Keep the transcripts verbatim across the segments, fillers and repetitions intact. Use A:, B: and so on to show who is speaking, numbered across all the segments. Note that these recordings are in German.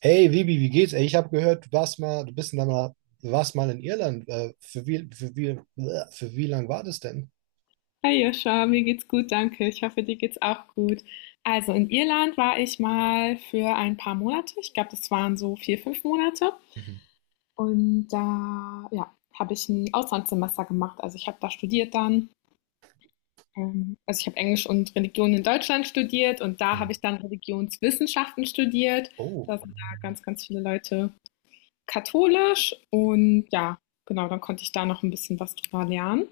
A: Hey Vivi, wie geht's? Ey, ich habe gehört, du warst mal, du bist da mal, du warst mal in Irland. Äh, für wie, für wie, äh, für wie lang war das denn?
B: Hi Joscha, mir geht's gut, danke. Ich hoffe, dir geht's auch gut. Also in Irland war ich mal für ein paar Monate. Ich glaube, das waren so vier, fünf Monate.
A: Mhm.
B: Und da, ja, habe ich ein Auslandssemester gemacht. Also ich habe da studiert dann. Ähm, Also ich habe Englisch und Religion in Deutschland studiert und da habe
A: Mhm.
B: ich dann Religionswissenschaften studiert.
A: Oh,
B: Da sind ja ganz, ganz viele Leute katholisch. Und ja, genau, dann konnte ich da noch ein bisschen was drüber lernen.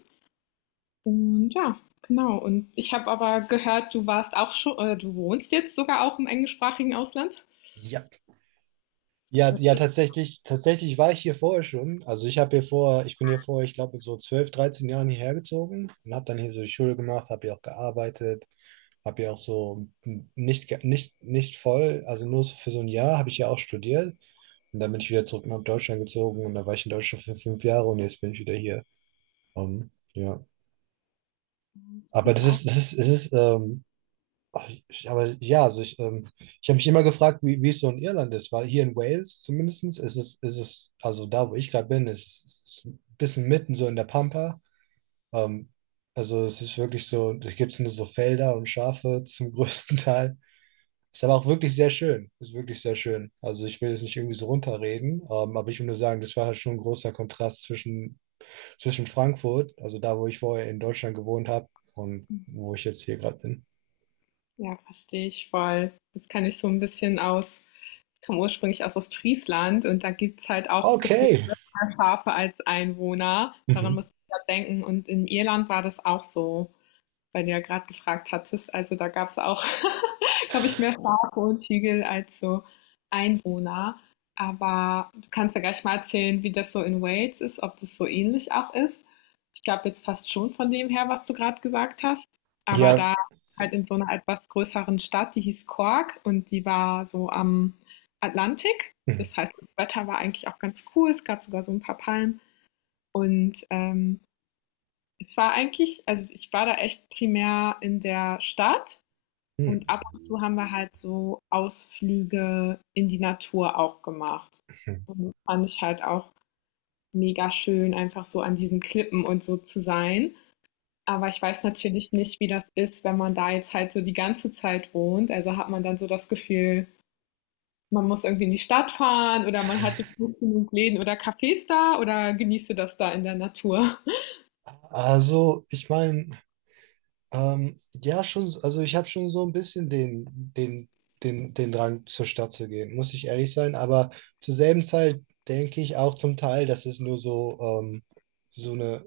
B: Und ja, genau. Und ich habe aber gehört, du warst auch schon, äh, du wohnst jetzt sogar auch im englischsprachigen Ausland.
A: ja. Ja, ja,
B: Erzähl
A: tatsächlich, tatsächlich war ich hier vorher schon. Also ich habe hier vor, ich bin hier vor, ich glaube, so zwölf, dreizehn Jahren hierher gezogen und habe dann hier so die Schule gemacht, habe hier auch gearbeitet, habe hier auch so m- nicht, ge- nicht, nicht voll, also nur so für so ein Jahr habe ich ja auch studiert. Und dann bin ich wieder zurück nach Deutschland gezogen und da war ich in Deutschland für fünf Jahre und jetzt bin ich wieder hier. Ähm, ja.
B: mal, das
A: Aber
B: klingt
A: das
B: ja auch.
A: ist, das ist, es ist, ähm, ach, ich- aber ja, also ich, ähm, ich habe mich immer gefragt, wie, wie es so in Irland ist, weil hier in Wales zumindest ist es, ist es, also da, wo ich gerade bin, ist es ein bisschen mitten so in der Pampa. Ähm, also es ist wirklich so, da gibt es nur so Felder und Schafe zum größten Teil. Ist aber auch wirklich sehr schön. Ist wirklich sehr schön. Also ich will es nicht irgendwie so runterreden, ähm, aber ich will nur sagen, das war halt schon ein großer Kontrast zwischen zwischen Frankfurt, also da, wo ich vorher in Deutschland gewohnt habe und
B: Hm,
A: wo ich jetzt hier gerade bin.
B: Ja, verstehe ich voll. Das kann ich so ein bisschen aus. Ich komme ursprünglich aus Ostfriesland und da gibt es halt auch gefühlt
A: Okay.
B: mehr Schafe als Einwohner. Daran muss
A: Mhm.
B: ich ja denken. Und in Irland war das auch so, weil du ja gerade gefragt hattest. Also da gab es auch, glaube ich, mehr Schafe und Hügel als so Einwohner. Aber du kannst ja gleich mal erzählen, wie das so in Wales ist, ob das so ähnlich auch ist. Ich glaube jetzt fast schon von dem her, was du gerade gesagt hast. Aber
A: Ja.
B: da halt in so einer etwas größeren Stadt, die hieß Cork und die war so am Atlantik.
A: Mhm.
B: Das heißt, das Wetter war eigentlich auch ganz cool. Es gab sogar so ein paar Palmen. Und ähm, es war eigentlich, also ich war da echt primär in der Stadt
A: Mhm.
B: und ab und zu haben wir halt so Ausflüge in die Natur auch gemacht.
A: Mhm.
B: Und das fand ich halt auch mega schön, einfach so an diesen Klippen und so zu sein. Aber ich weiß natürlich nicht, wie das ist, wenn man da jetzt halt so die ganze Zeit wohnt. Also hat man dann so das Gefühl, man muss irgendwie in die Stadt fahren, oder man hat jetzt nicht genug Läden oder Cafés da, oder genießt du das da in der Natur?
A: Also, ich meine, ähm, ja, schon, also ich habe schon so ein bisschen den, den, den, den Drang, zur Stadt zu gehen, muss ich ehrlich sein, aber zur selben Zeit denke ich auch zum Teil, dass es nur so, ähm, so eine,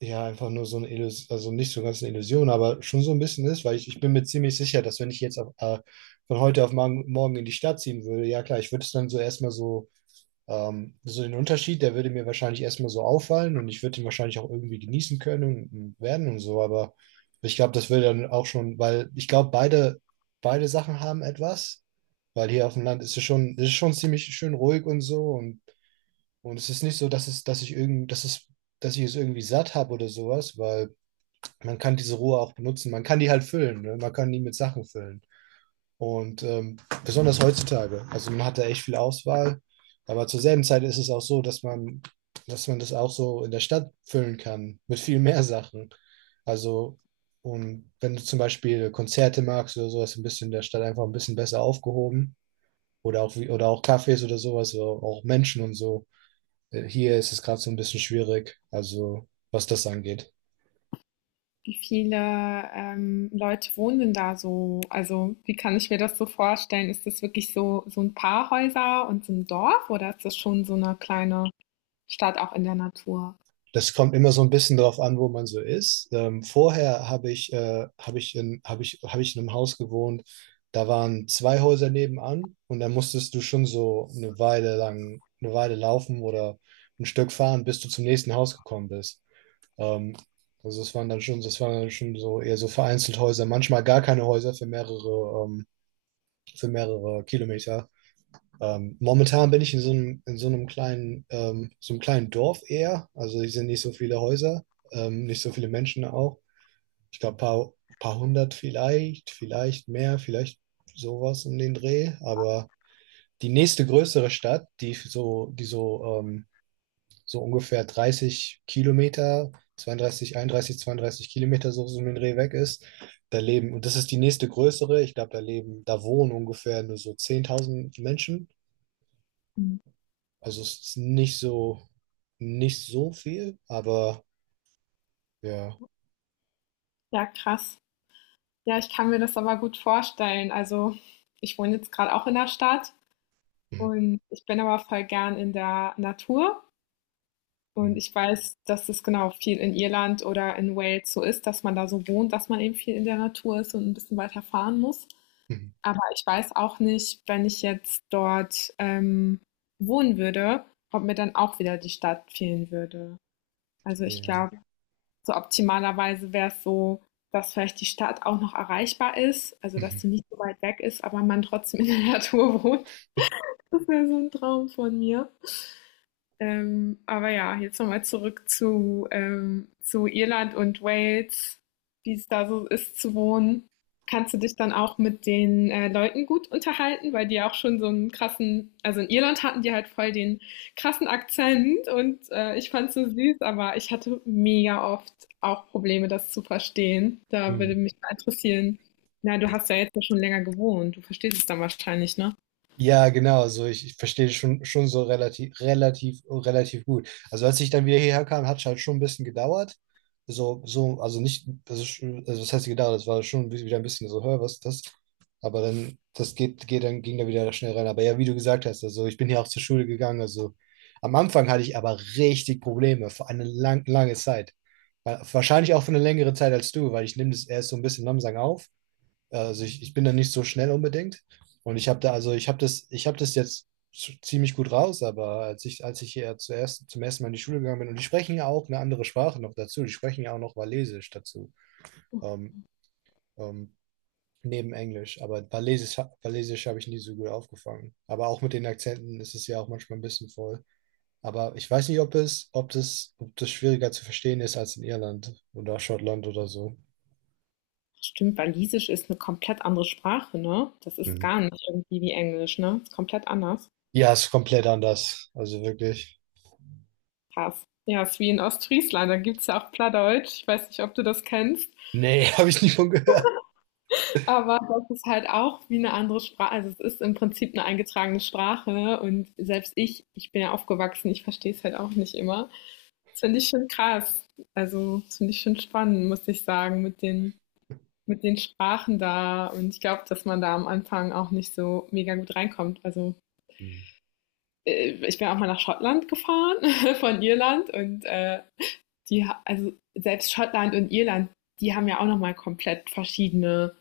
A: ja, einfach nur so eine Illusion, also nicht so ganz eine Illusion, aber schon so ein bisschen ist, weil ich, ich bin mir ziemlich sicher, dass wenn ich jetzt auf, äh, von heute auf morgen, morgen in die Stadt ziehen würde, ja klar, ich würde es dann so erstmal so, ähm, so, den Unterschied, der würde mir wahrscheinlich erstmal so auffallen und ich würde ihn wahrscheinlich auch irgendwie genießen können und, und werden und so, aber ich glaube, das würde dann auch schon, weil ich glaube, beide, beide Sachen haben etwas, weil hier auf dem Land ist es schon, ist es schon ziemlich schön ruhig und so und und es ist nicht so, dass es, dass ich irgend, dass es, dass ich es irgendwie satt habe oder sowas, weil man kann diese Rohre auch benutzen. Man kann die halt füllen, ne? Man kann die mit Sachen füllen. Und ähm, besonders heutzutage. Also man hat da echt viel Auswahl. Aber zur selben Zeit ist es auch so, dass man, dass man das auch so in der Stadt füllen kann mit viel mehr Sachen. Also, und wenn du zum Beispiel Konzerte magst oder sowas, ein bisschen in der Stadt einfach ein bisschen besser aufgehoben. Oder auch, wie- oder auch Cafés oder sowas, oder auch Menschen und so. Äh, Hier ist es gerade so ein bisschen schwierig, also was das angeht.
B: Wie viele, ähm, Leute wohnen denn da so? Also, wie kann ich mir das so vorstellen? Ist das wirklich so so ein paar Häuser und so ein Dorf, oder ist das schon so eine kleine Stadt auch in der Natur?
A: Das kommt immer so ein bisschen drauf an, wo man so ist. Ähm, vorher habe ich, äh, habe ich in, habe ich, habe ich in einem Haus gewohnt, da waren zwei Häuser nebenan und da musstest du schon so eine Weile lang, eine Weile laufen oder ein Stück fahren, bis du zum nächsten Haus gekommen bist. Ähm, also es waren dann schon, das waren dann schon so eher so vereinzelt Häuser, manchmal gar keine Häuser für mehrere, ähm, für mehrere Kilometer. Ähm, momentan bin ich in so einem, in so einem kleinen, ähm, so einem kleinen Dorf eher. Also hier sind nicht so viele Häuser, ähm, nicht so viele Menschen auch. Ich glaube, paar, paar hundert vielleicht, vielleicht, mehr, vielleicht sowas um den Dreh. Aber die nächste größere Stadt, die so, die so, ähm, so ungefähr dreißig Kilometer, zweiunddreißig, einunddreißig, zweiunddreißig Kilometer so so um den Dreh weg ist, da leben, und das ist die nächste größere, ich glaube, da leben, da wohnen ungefähr nur so zehntausend Menschen.
B: Mhm.
A: Also es ist nicht so, nicht so viel, aber ja.
B: Ja, krass. Ja, ich kann mir das aber gut vorstellen. Also, ich wohne jetzt gerade auch in der Stadt
A: Mhm.
B: und ich bin aber voll gern in der Natur und
A: Mhm.
B: ich weiß, dass es genau, viel in Irland oder in Wales so ist, dass man da so wohnt, dass man eben viel in der Natur ist und ein bisschen weiter fahren muss.
A: Mhm.
B: Aber ich weiß auch nicht, wenn ich jetzt dort ähm, wohnen würde, ob mir dann auch wieder die Stadt fehlen würde. Also ich
A: Ja.
B: glaube, so optimalerweise wäre es so, dass vielleicht die Stadt auch noch erreichbar ist, also dass
A: Mhm.
B: sie nicht so weit weg ist, aber man trotzdem in der Natur wohnt. Das wäre so ein Traum von mir. Ähm, aber ja, jetzt nochmal zurück zu, ähm, zu Irland und Wales, wie es da so ist zu wohnen. Kannst du dich dann auch mit den äh, Leuten gut unterhalten, weil die ja auch schon so einen krassen, also in Irland hatten die halt voll den krassen Akzent und äh, ich fand's so süß, aber ich hatte mega oft auch Probleme, das zu verstehen. Da würde
A: Mhm.
B: mich mal interessieren. Na, du hast ja jetzt ja schon länger gewohnt, du verstehst es dann wahrscheinlich, ne?
A: Ja, genau. Also ich, ich verstehe schon, schon so relativ, relativ, relativ gut. Also als ich dann wieder hierher kam, hat es halt schon ein bisschen gedauert. So, so, also nicht, also, sch- also das heißt gedauert, das war schon wieder ein bisschen so, hör, was ist das? Aber dann, das geht, geht dann, ging da wieder schnell rein. Aber ja, wie du gesagt hast, also ich bin hier auch zur Schule gegangen. Also am Anfang hatte ich aber richtig Probleme für eine lang, lange Zeit. Wa- Wahrscheinlich auch für eine längere Zeit als du, weil ich nehme das erst so ein bisschen langsam auf. Also ich, ich bin da nicht so schnell unbedingt. Und ich habe da, also ich habe das, ich habe das jetzt z- ziemlich gut raus, aber als ich, als ich hier zuerst zum ersten Mal in die Schule gegangen bin, und die sprechen ja auch eine andere Sprache noch dazu, die sprechen ja auch noch Walisisch dazu, ähm, ähm, neben Englisch. Aber Walisisch, ha- Walisisch habe ich nie so gut aufgefangen. Aber auch mit den Akzenten ist es ja auch manchmal ein bisschen voll. Aber ich weiß nicht, ob es, ob das, ob das schwieriger zu verstehen ist als in Irland oder Schottland oder so.
B: Stimmt, Walisisch ist eine komplett andere Sprache, ne? Das ist
A: Mhm.
B: gar nicht irgendwie wie Englisch, ne? Ist komplett anders.
A: Ja, ist komplett anders. Also wirklich.
B: Krass. Ja, ist wie in Ostfriesland, da gibt's ja auch Plattdeutsch. Ich weiß nicht, ob du das kennst,
A: Nee, habe ich nie von gehört.
B: aber das ist halt auch wie eine andere Sprache. Also, es ist im Prinzip eine eingetragene Sprache, ne? Und selbst ich ich bin ja aufgewachsen, ich verstehe es halt auch nicht immer. Das finde ich schon krass. Also, das finde ich schon spannend, muss ich sagen, mit den mit den Sprachen da, und ich glaube, dass man da am Anfang auch nicht so mega gut reinkommt. Also
A: Hm.
B: äh, ich bin auch mal nach Schottland gefahren von Irland und äh, die, also selbst Schottland und Irland, die haben ja auch nochmal komplett verschiedene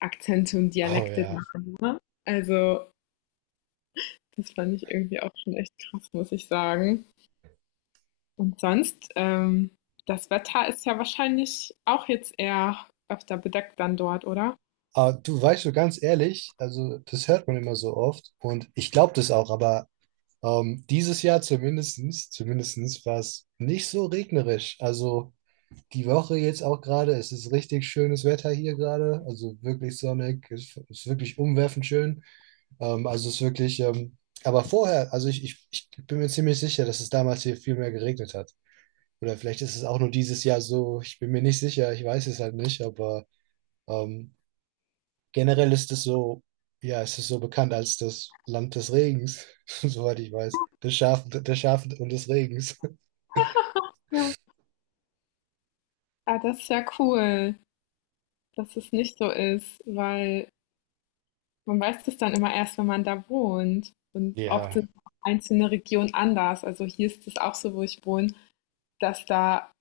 B: Akzente und
A: Oh
B: Dialekte da.
A: ja.
B: Ne? Also das fand ich irgendwie auch schon echt krass, muss ich sagen. Und sonst, ähm, das Wetter ist ja wahrscheinlich auch jetzt eher öfter bedeckt dann dort, oder?
A: Aber du weißt so ganz ehrlich, also das hört man immer so oft und ich glaube das auch, aber ähm, dieses Jahr zumindestens, zumindestens war es nicht so regnerisch. Also die Woche jetzt auch gerade, es ist richtig schönes Wetter hier gerade, also wirklich sonnig, es ist wirklich umwerfend schön. Ähm, also es ist wirklich, ähm, aber vorher, also ich, ich, ich bin mir ziemlich sicher, dass es damals hier viel mehr geregnet hat. Oder vielleicht ist es auch nur dieses Jahr so. Ich bin mir nicht sicher, ich weiß es halt nicht, aber ähm, generell ist es so, ja, es ist so bekannt als das Land des Regens, soweit ich weiß. Des Schafen, des Schafen und des Regens.
B: Ja. Ah, das ist ja cool, dass es nicht so ist, weil man weiß das dann immer erst, wenn man da wohnt. Und oft
A: Ja.
B: sind auch einzelne Regionen anders. Also hier ist es auch so, wo ich wohne, dass da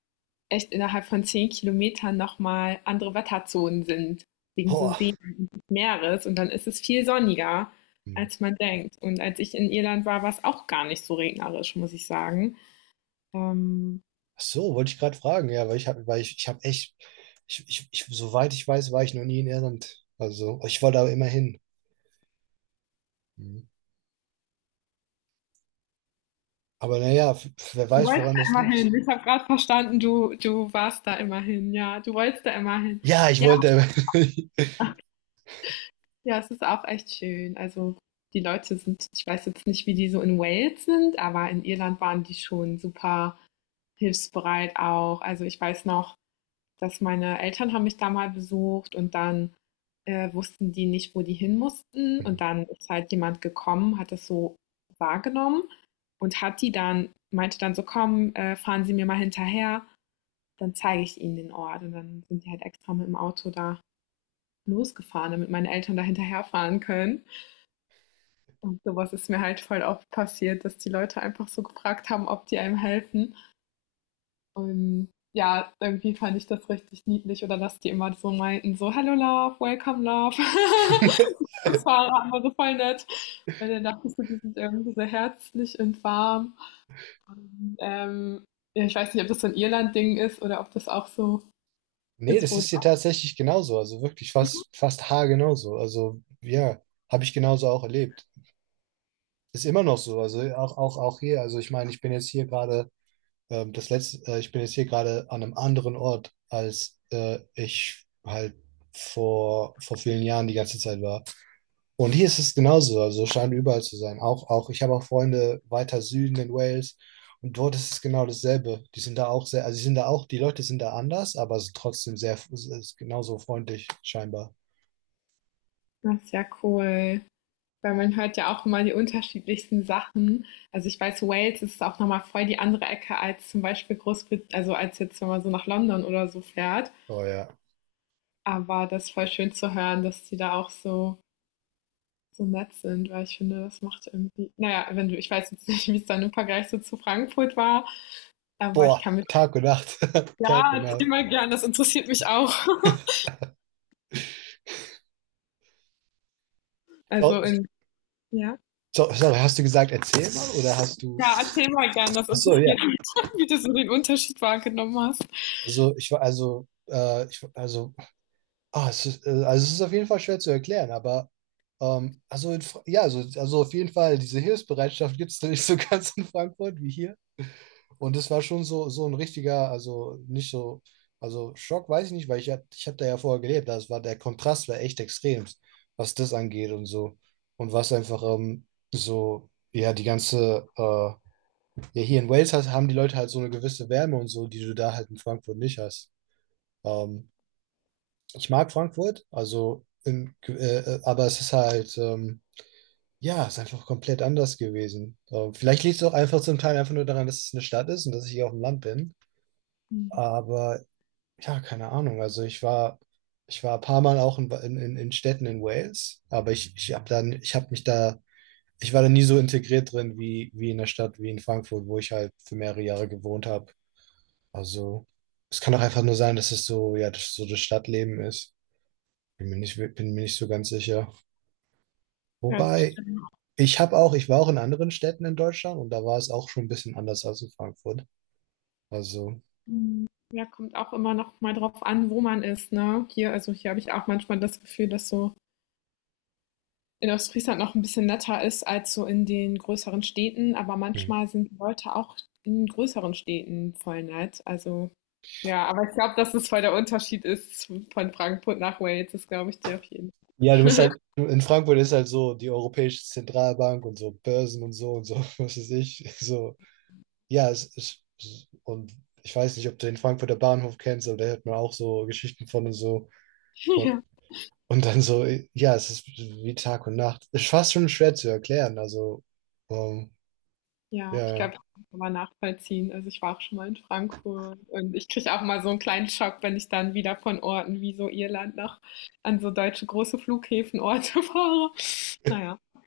B: echt innerhalb von zehn Kilometern nochmal andere Wetterzonen sind, wegen so
A: Boah.
B: See und Meeres. Und dann ist es viel sonniger,
A: Hm.
B: als man denkt. Und als ich in Irland war, war es auch gar nicht so regnerisch, muss ich sagen. Ähm,
A: Ach so, wollte ich gerade fragen, ja, weil ich habe, weil ich, ich habe echt, ich, ich, ich, soweit ich weiß, war ich noch nie in Irland. Also, ich wollte aber immer hin. Mhm. Aber naja, wer
B: du
A: weiß,
B: wolltest
A: woran
B: da
A: das
B: immer hin.
A: liegt.
B: Ich habe gerade verstanden, du du warst da immer hin. Ja, du wolltest da immer hin.
A: Ja, ich
B: Ja,
A: wollte,
B: ja, es ist auch echt schön. Also, die Leute sind, ich weiß jetzt nicht, wie die so in Wales sind, aber in Irland waren die schon super hilfsbereit auch. Also, ich weiß noch, dass meine Eltern haben mich da mal besucht, und dann, äh, wussten die nicht, wo die hin mussten, und dann ist halt jemand gekommen, hat das so wahrgenommen und hat die dann, meinte dann so: „Komm, äh, fahren Sie mir mal hinterher, dann zeige ich Ihnen den Ort.“ Und dann sind die halt extra mit dem Auto da losgefahren, damit meine Eltern da hinterherfahren können. Und sowas ist mir halt voll oft passiert, dass die Leute einfach so gefragt haben, ob die einem helfen. Und ja, irgendwie fand ich das richtig niedlich, oder dass die immer so meinten, so, hello love, welcome love. Das war aber so voll nett. Weil dann dachte ich so, die sind irgendwie so herzlich und warm. Und, ähm, ja, ich weiß nicht, ob das so ein Irland-Ding ist oder ob das auch so
A: Nee,
B: ist,
A: das
B: wo
A: ist hier tatsächlich genauso. Also wirklich fast, fast haargenau so. Also ja, habe ich genauso auch erlebt. Ist immer noch so. Also auch, auch, auch hier. Also ich meine, ich bin jetzt hier gerade, ähm, das letzte, äh, ich bin jetzt hier gerade an einem anderen Ort, als äh, ich halt vor, vor vielen Jahren die ganze Zeit war. Und hier ist es genauso, also scheint überall zu sein. Auch, auch, ich habe auch Freunde weiter Süden in Wales und dort ist es genau dasselbe. Die sind da auch sehr, also sie sind da auch, die Leute sind da anders, aber es ist trotzdem sehr, es ist genauso freundlich scheinbar.
B: das ist ja cool. Weil man hört ja auch immer die unterschiedlichsten Sachen. Also ich weiß, Wales ist auch nochmal voll die andere Ecke als zum Beispiel Großbritannien, also als jetzt, wenn man so nach London oder so fährt.
A: Oh ja.
B: Aber das ist voll schön zu hören, dass die da auch so, so nett sind, weil ich finde, das macht irgendwie, naja, wenn du, ich weiß jetzt nicht, wie es dann im Vergleich so zu Frankfurt war, aber ich
A: Boah,
B: kann mich,
A: Tag und Nacht, Tag
B: ja,
A: und
B: erzähl
A: Nacht.
B: mal gern, das interessiert mich auch.
A: So,
B: Also in, ja.
A: so, sorry, hast du gesagt, erzähl mal oder hast du?
B: Ja, erzähl mal gern, das
A: Ach so, ja.
B: interessiert mich, wie du so den Unterschied wahrgenommen hast.
A: Also ich war, also äh, ich, also Ah, es ist, äh, also es ist auf jeden Fall schwer zu erklären, aber ähm, also in, Fra- ja, also, also auf jeden Fall, diese Hilfsbereitschaft gibt es da nicht so ganz in Frankfurt wie hier. Und es war schon so, so ein richtiger, also nicht so, also, Schock weiß ich nicht, weil ich, hab- ich habe da ja vorher gelebt. Das war, der Kontrast war echt extrem, was das angeht und so. Und was einfach ähm, so, ja, die ganze, äh, ja, hier in Wales hast, haben die Leute halt so eine gewisse Wärme und so, die du da halt in Frankfurt nicht hast. Ähm, ich mag Frankfurt, also in, äh, äh, aber es ist halt, ähm, ja, es ist einfach komplett anders gewesen. Ähm, vielleicht liegt es auch einfach zum Teil einfach nur daran, dass es eine Stadt ist und dass ich hier auf dem Land bin. Aber ja, keine Ahnung. Also ich war, ich war ein paar Mal auch in, in, in in Städten in Wales, aber ich, ich habe dann, ich habe mich da, ich war da nie so integriert drin wie, wie in der Stadt, wie in Frankfurt, wo ich halt für mehrere Jahre gewohnt habe. Also es kann auch einfach nur sein, dass es so, ja, das, so das Stadtleben ist. Bin mir nicht, bin mir nicht so ganz sicher.
B: Ja, das
A: Wobei,
B: stimmt.
A: ich habe auch, ich war auch in anderen Städten in Deutschland und da war es auch schon ein bisschen anders als in Frankfurt. Also,
B: Mhm. Ja, kommt auch immer noch mal drauf an, wo man ist, ne? Hier, also hier habe ich auch manchmal das Gefühl, dass so in Ostfriesland noch ein bisschen netter ist als so in den größeren Städten, aber
A: hm.
B: manchmal sind die Leute auch in größeren Städten voll nett. Also ja, aber ich glaube, dass es voll der Unterschied ist von Frankfurt nach Wales, das glaube ich dir auf jeden
A: Ja, du bist halt, du- in Frankfurt ist halt so die Europäische Zentralbank und so Börsen und so und so, was weiß ich. So, ja, es ist, und ich weiß nicht, ob du den Frankfurter Bahnhof kennst, aber da hört man auch so Geschichten von und so.
B: Fall.
A: Und,
B: Ja.
A: und dann so, ja, es ist wie Tag und Nacht. Ist fast schon schwer zu erklären. Also, ähm,
B: Ja, ich
A: ja.
B: glaube, das kann man nachvollziehen. Also, ich war auch schon mal in Frankfurt und ich kriege auch mal so einen kleinen Schock, wenn ich dann wieder von Orten wie so Irland noch an so deutsche große Flughäfen Orte fahre. Naja, ja,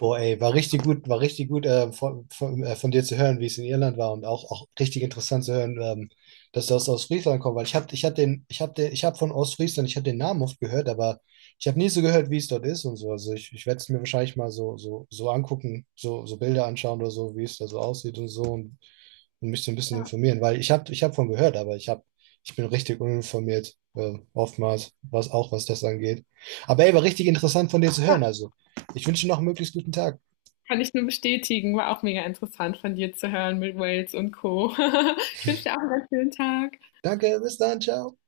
A: Boah, ey, war richtig gut, war richtig gut äh, von, von, äh, von dir zu hören, wie es in Irland war und auch, auch, richtig interessant zu hören, ähm, dass du aus Ostfriesland kommst, weil ich habe ich hab den, ich hab den, ich hab von Ostfriesland, ich habe den Namen oft gehört, aber ich habe nie so gehört, wie es dort ist und so. Also ich, ich werde es mir wahrscheinlich mal so, so, so, angucken, so, so Bilder anschauen oder so, wie es da so aussieht und so und, und mich so ein bisschen informieren, weil ich habe ich hab von gehört, aber ich hab, ich bin richtig uninformiert, äh, oftmals, was auch was das angeht. Aber ey, war richtig interessant von dir zu hören,
B: ja,
A: also. Ich wünsche Ihnen noch einen möglichst guten Tag.
B: kann ich nur bestätigen. War auch mega interessant von dir zu hören mit Wales und Co. Ich wünsche dir auch einen ganz schönen Tag.
A: Danke, bis dann, ciao.